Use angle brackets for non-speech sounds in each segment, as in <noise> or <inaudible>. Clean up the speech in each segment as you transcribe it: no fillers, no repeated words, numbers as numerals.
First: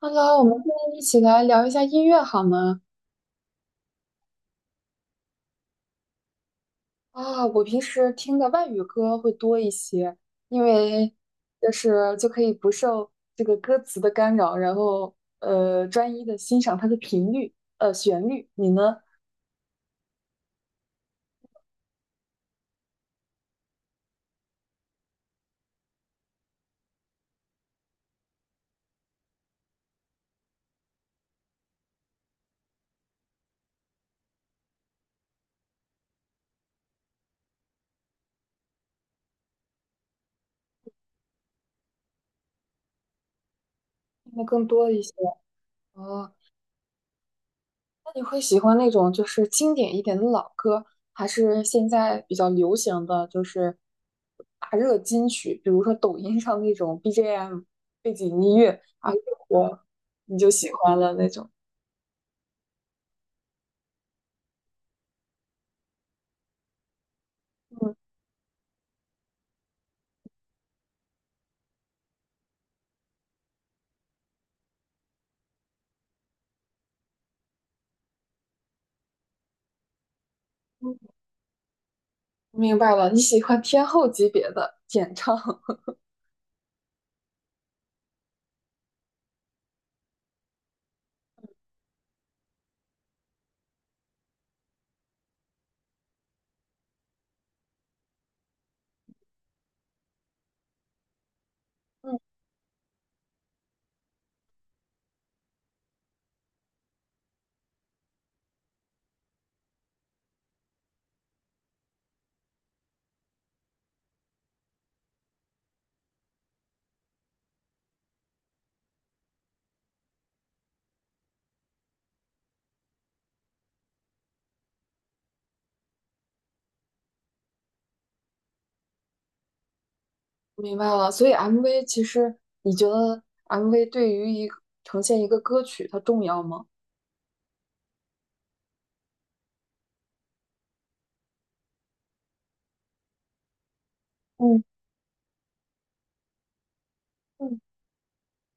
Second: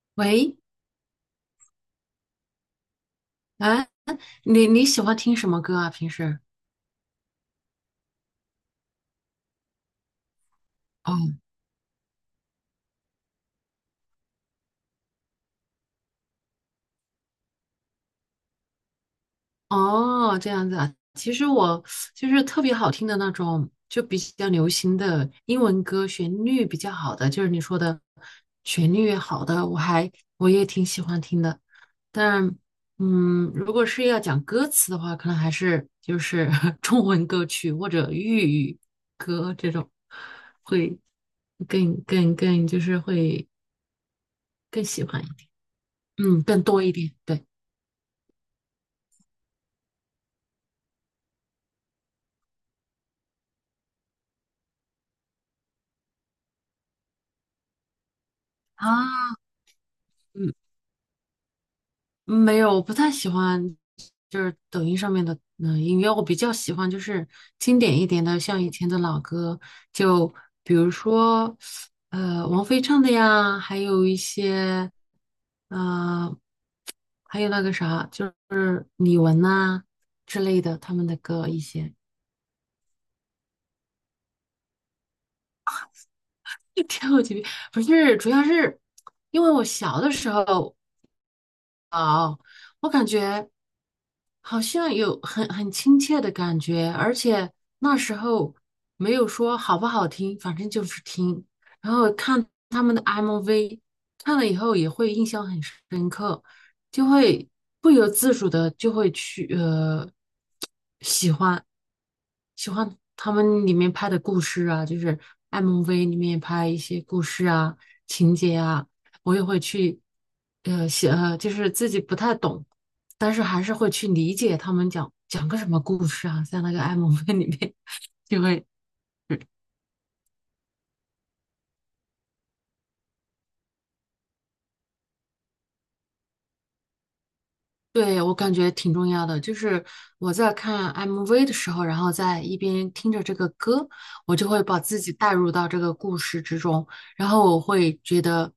Hello，我喂，们现在一起来聊一下音乐好吗？啊，你喜欢听什么歌啊？平时？啊，我平时听的外语歌会多一些，因为哦就是可以不受这个歌词的干扰，然后专一的欣赏它的频率，旋律。你呢？哦，这样子啊。其实我就是特别好听的那种，就比较流行的英文歌，旋律比较好的，就是你说的旋律好的，我也挺喜欢听的。但如果是要讲歌词的话，可能还是就是 <laughs> 中文歌曲或者粤语歌这种，会更就是会听的更更多一喜些。欢一点，哦，嗯，更多一点。对。那你会喜欢那种就是经典一点的老歌，还是现在比较流行的就是大热金曲，比如说抖音上那种 BGM 背景音乐啊，越啊，火你就嗯，喜欢了那种？没有，我不太喜欢，就是抖音上面的音乐，我比较喜欢就是经嗯，典一点的，像以前的老歌，就比如说王菲唱的呀，还有一些呃还有那个啥，就是李玟呐、之类的他们嗯的歌一些，明白了，你喜欢天后级别的演唱。<laughs> <laughs> 跳级不是，主要是因为我小的时候啊、我感觉。好像有很亲切的感觉，而且那时候没有说好不好听，反正就是听。然后嗯，看他们的 MV，看了以后也会印象很深刻，就会不由自主的就会去喜欢。喜欢他们里面拍的故事啊，就是 MV 里面拍一些故事啊、情节啊，我也会去呃写呃，就是自己不太懂，但是还是会去理解他们讲个什么故事啊，在那个 MV 里面就会。明白了。所以 MV 其实你觉得 MV 对于一个呈现一个歌曲它重要吗？对，我感觉挺重要的，就是我在看 MV 的时候，然后在一边听着这个歌，我就嗯会把自己带入到这个故事之中，然后嗯我会觉得，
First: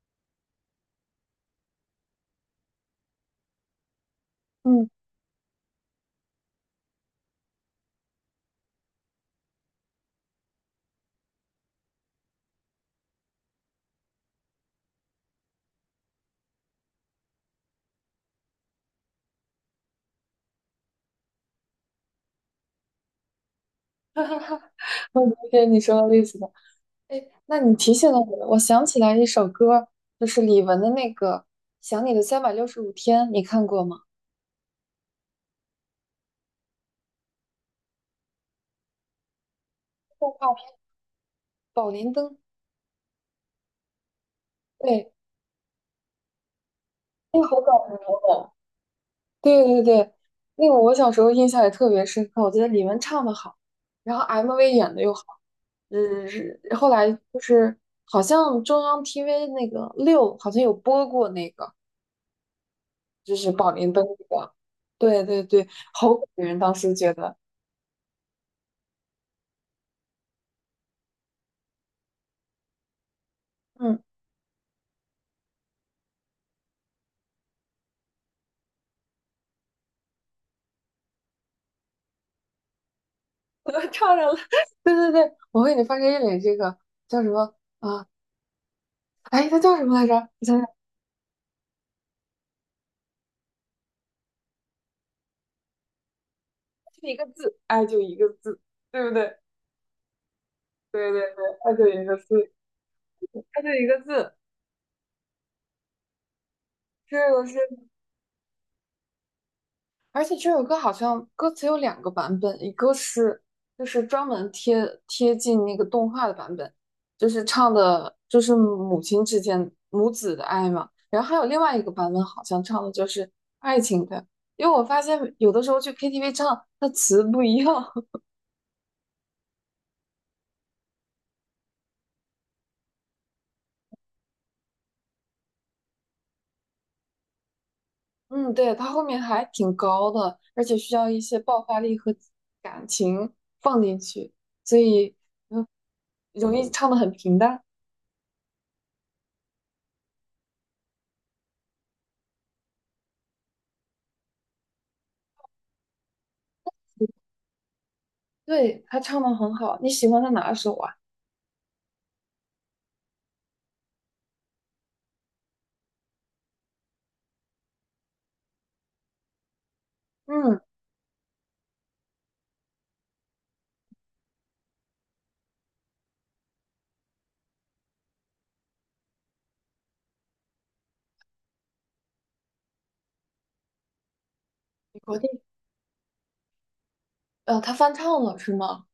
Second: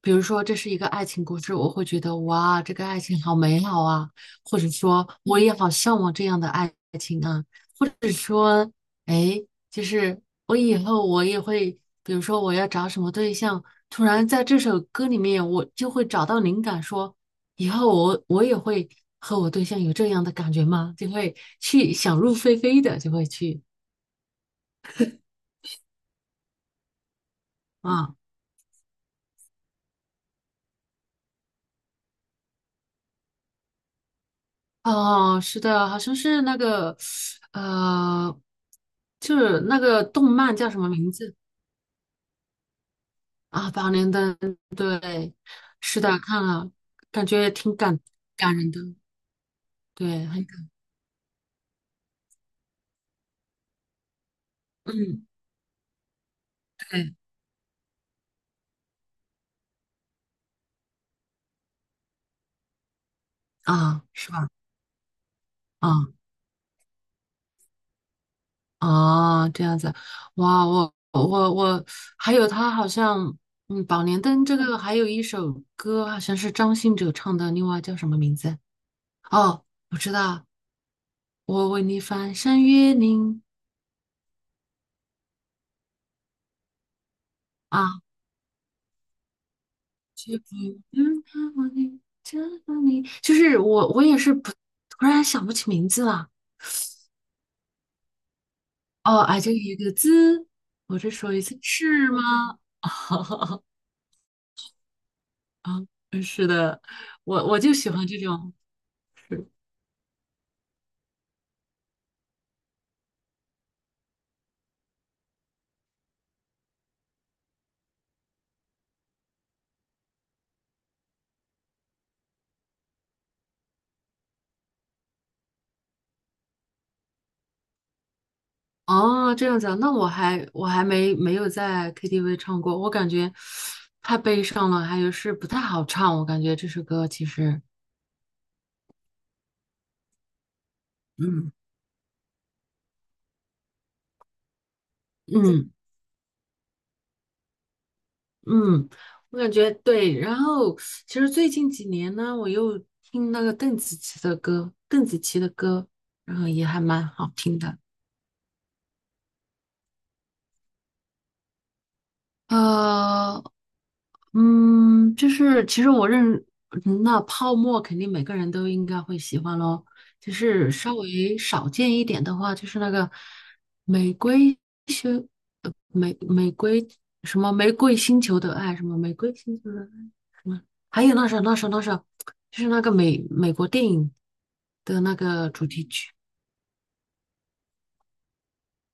比如说这是一个爱情故事，我会觉得哇，这个爱情好美好啊，或者嗯，说我也好向往这样的爱情啊，或者说，哎，就是我以后我也会，比如说我要找什么对象，突然在这首歌里面我就会找到灵感说。以后我也会和我对象有这样的感觉吗？就会去想入非非的，就会去我理解你说的意思。哎，那你提醒啊了我，我想起来一首歌，就是李玟的那个《想你的三百六十五天》，你看过吗？哦，是的，好像是那个呃，就是那个动动画漫片叫什么名字《宝莲灯》，啊？《八连灯》对，对，是的，看了，感那个觉好搞挺笑感哦。感人的，对对对，对，很那感，个我小时候印象也特别深刻，我觉得李玟唱的好，然后 MV 演的又好，嗯，嗯，是后来对就是好像中央 TV 那个六好像有播过那个，就是《宝莲啊，灯》是那吧？个，对对对，啊。好感人，当时觉得。啊，这样子，哇，我还有他好像，嗯，嗯。《宝莲灯》这个还有一首歌，好像是张信哲唱的，另外叫什么名字？哦，我知道，我为你翻山越岭我又唱上了，<laughs> 对对对，我为你翻开一脸这个叫什么啊，啊？哎，它叫什么来着？却我不想想，能看望你，这个你，就是我也是不，突然想不起名字了。就一个字，爱就一个字，对不哦，对？哎，就一个字，我再对对说对，一次爱就一是个字，吗？爱 <laughs> 就一个字，啊，是的，是的，我就是喜欢这种。而且这首歌好像歌词有两个版本，一个是就是专门贴近那个动画的版本，就是唱的就是母亲之间母子的爱嘛。然后还有另外一个版本，好像唱的就是爱情的。因为我发现有的时候去 KTV 唱，它词不一样。<laughs> 哦，这样子啊，那我还没有在 KTV 唱过，我感觉太悲伤了，还有是不太好唱，我感觉这首歌其实，嗯，对，它后面还挺高的，而且需要一些嗯爆发力和感情放进去，所以嗯嗯容易唱的很平淡。嗯，我感觉对。然后其实最近几年呢，我又听那个邓紫棋的歌，然后也还蛮好听的。对，他唱的很好。你喜欢他哪首啊？呃就是其实我认，嗯那泡沫肯定每个人都应该会喜欢咯。就嗯，是稍微少见一点的话，就是那个玫瑰星，呃玫玫瑰玫瑰星球的爱，什么玫瑰星球的爱，还有那首，就是那个美国电影美的那国地，个主题曲。他翻唱了是吗？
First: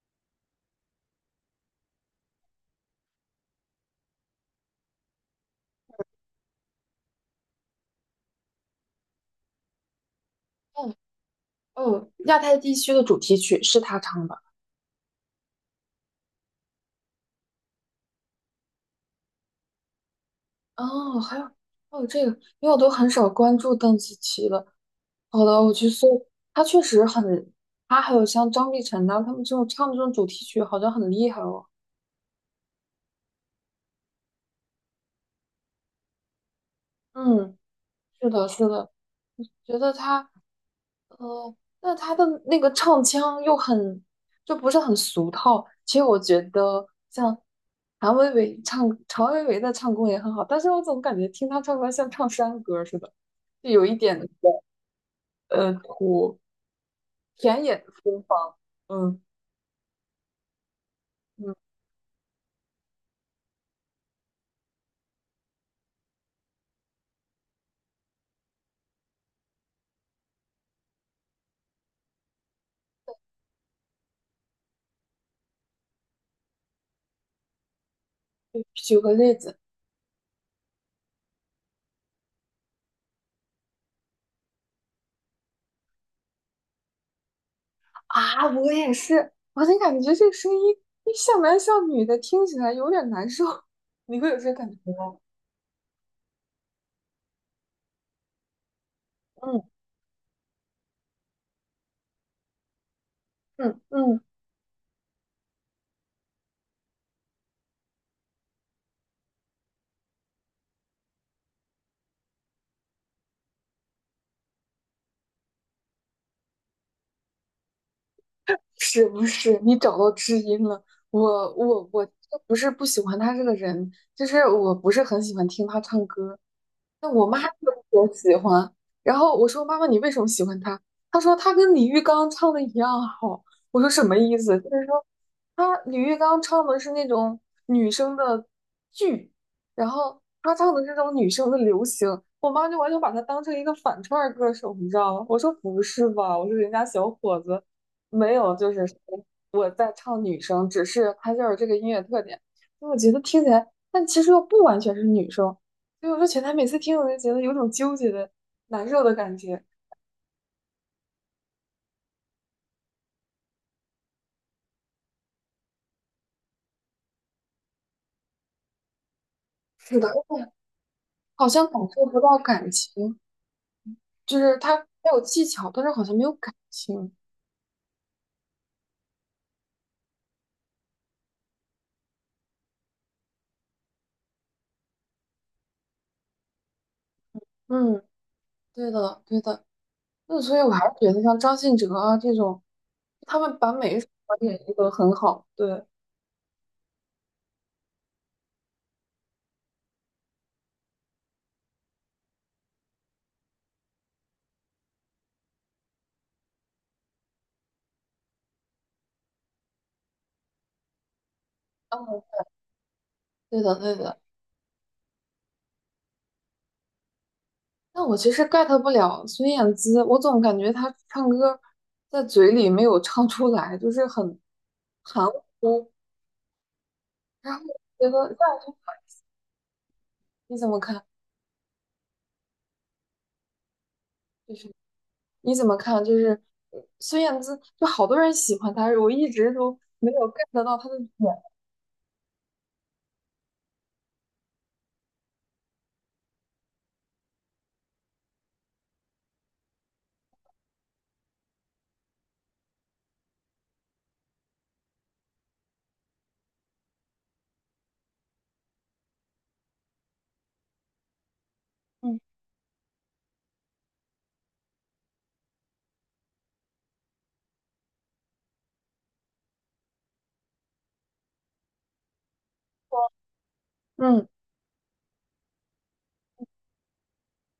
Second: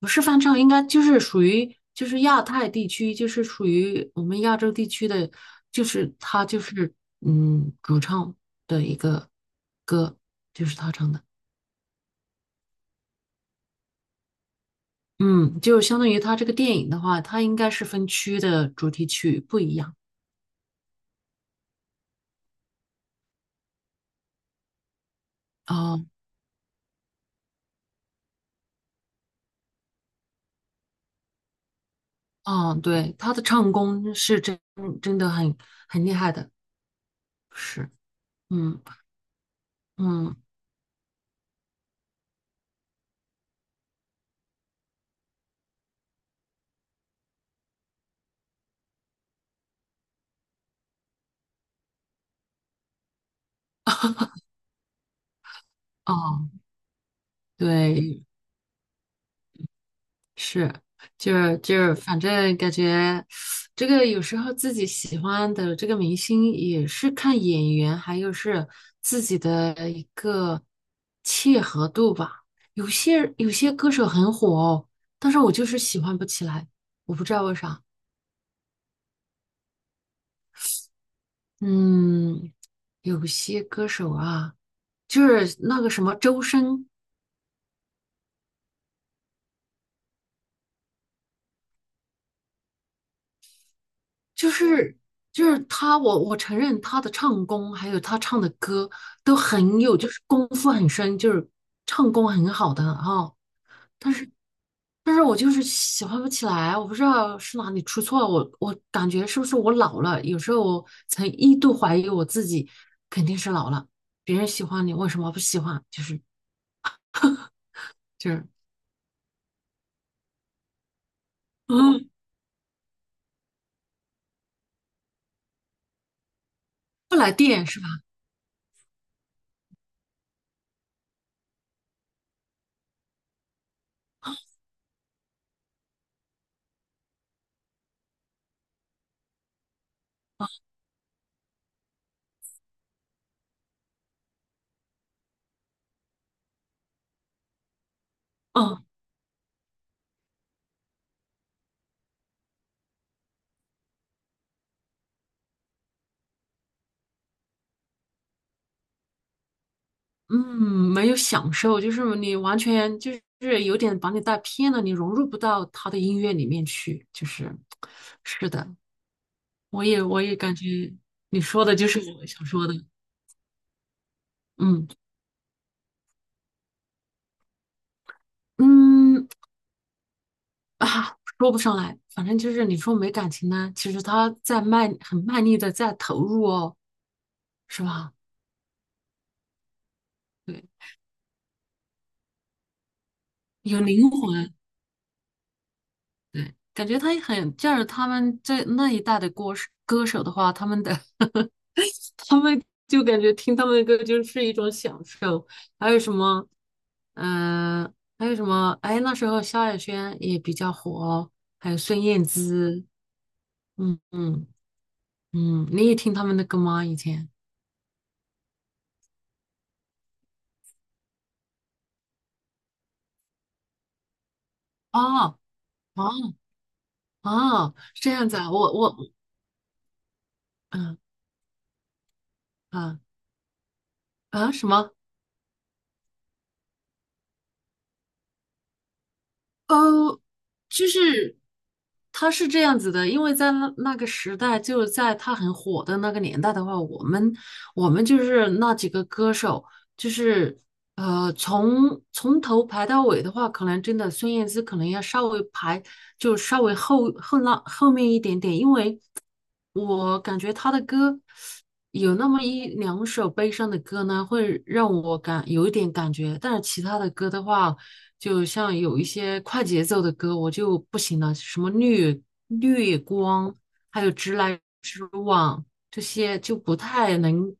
不是翻唱，应该就是属于就是亚太地区，就是属于我们亚洲地区的，就是他主唱的一个歌，就是他哦唱的，哦，亚太地区的主题曲是他唱的。嗯，就相当于他这个电影的话，它应该是分区的主题曲不一样。哦，还有这个，因为我都很少关注邓紫棋了。好的，我去哦搜。他确实很，他还有像张碧晨呐、他们这种唱这种主题曲，好像很厉害哦。哦，对，他的唱功是真的很厉害的，嗯，是，是的，是嗯的，觉得他嗯哦，那他的那个唱腔又很，就不是很俗套。其实我觉得像谭维维唱，常维维的唱功也很好，但是我总感觉听他唱歌像唱山歌似的，就有一点土哦，田野的对，风貌。嗯是，就嗯，是就是，反正感觉这个有时候自己喜欢的这个明星也是看演员，还有是自己的一个契合度吧。有些歌手很火哦，但是我就是喜欢不起来，我不知道为啥。举个例子嗯，有些歌手啊，就是那个什么周深，啊，我也是，我就感觉这个声音像男像女的，听起来有点难受。<laughs> 你会有这就个感觉是吗？就是他，我承认他的唱功，还有他唱的歌都嗯很有，就是功夫很深，就是唱功很好的啊、嗯但嗯。是但是我就是喜欢不起来，我不知道是哪里出错了，我感觉是不是我老了？有时候我曾一度怀疑我自己，肯定是老了。别人喜欢你，为什么不喜欢？就是，是不是你找到知音了？我嗯，不是不喜欢他这个人，就是我不是很喜欢听他唱歌，那不我来妈特电是吧？别喜欢。然后我说：“妈妈，你为什么喜欢他？”她说：“他跟李玉刚唱的一样好。”我说：“什么意思？”就是说，他李玉刚唱的是那种女生的剧，然后他唱的是那种女生的流行。我妈就完全把他当成一个反串儿歌手，你知道吗？我说：“不是吧？”我说：“人家小伙子没有，就是嗯，说我在唱女生，只是他就是这个音乐特点。”我觉得听起来，但其实又不完全是女生。所以我说前台每次听我就觉得有种纠结的、难受的感觉，嗯，没有享受，就是你完全就是有点把你带偏了，你融入不到他的音乐里面去，就是，是的，是的，而我也且感觉你好说像感的就是受不我到想说感的，情，就是他嗯他有技巧，但是好像没有感情。嗯说不上来，反正就是你说没感情呢，其实他在卖，很卖力的在投入哦，是嗯，吧？对的，对的。那所以对，我还是觉得像张信哲啊这种，他们把有每一首灵歌魂，演绎得很好。对，对，感觉他也很，就是他们这那一代的歌手的话，他们就感觉听他们的歌就是一种享受。还有什么，嗯、还有什么？哎，那时候萧亚轩也比较火，还有孙嗯，燕姿，对的，对嗯的。嗯你也听他们的歌吗？以前？但我其实 get 不了孙燕姿，我总感觉她唱歌在嘴里没有唱出来，就是很含哦糊。哦然后我哦，是觉这样得，子啊，我那我你怎么嗯看？嗯啊啊就什是。么？你怎么看？就是孙燕姿，就好多人喜欢她，我一直都没有 呃，get 到就她的点。是他是这样子的，因为在那个时代，就是在他很火的那个年代的话，我们就是那几个歌手，就是从头排到尾的话，可能真的孙燕姿可能要稍微排，就稍微后面一点点，因为我感觉他的歌有嗯那么一两首悲伤的歌呢，会让我感有一点感觉，但是其他的歌的话。就像有一些快节奏的歌，我就不行了，什么绿光，还有嗯，直来直往，这些就不太能，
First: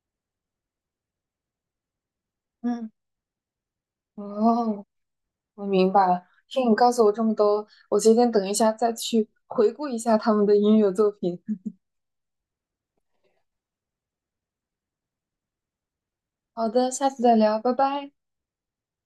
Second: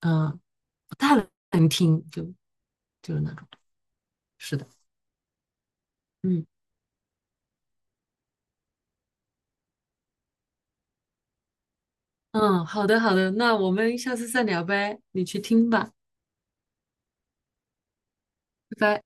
嗯、不太能听，就嗯，就是那种。是的，哦，我明白了。嗯听你告诉我这么多，我决定等一下再去回顾一下他们的音乐作品。嗯，好的好的，那我们下次再聊呗，你去听吧，好的，下次再聊，拜拜。拜拜。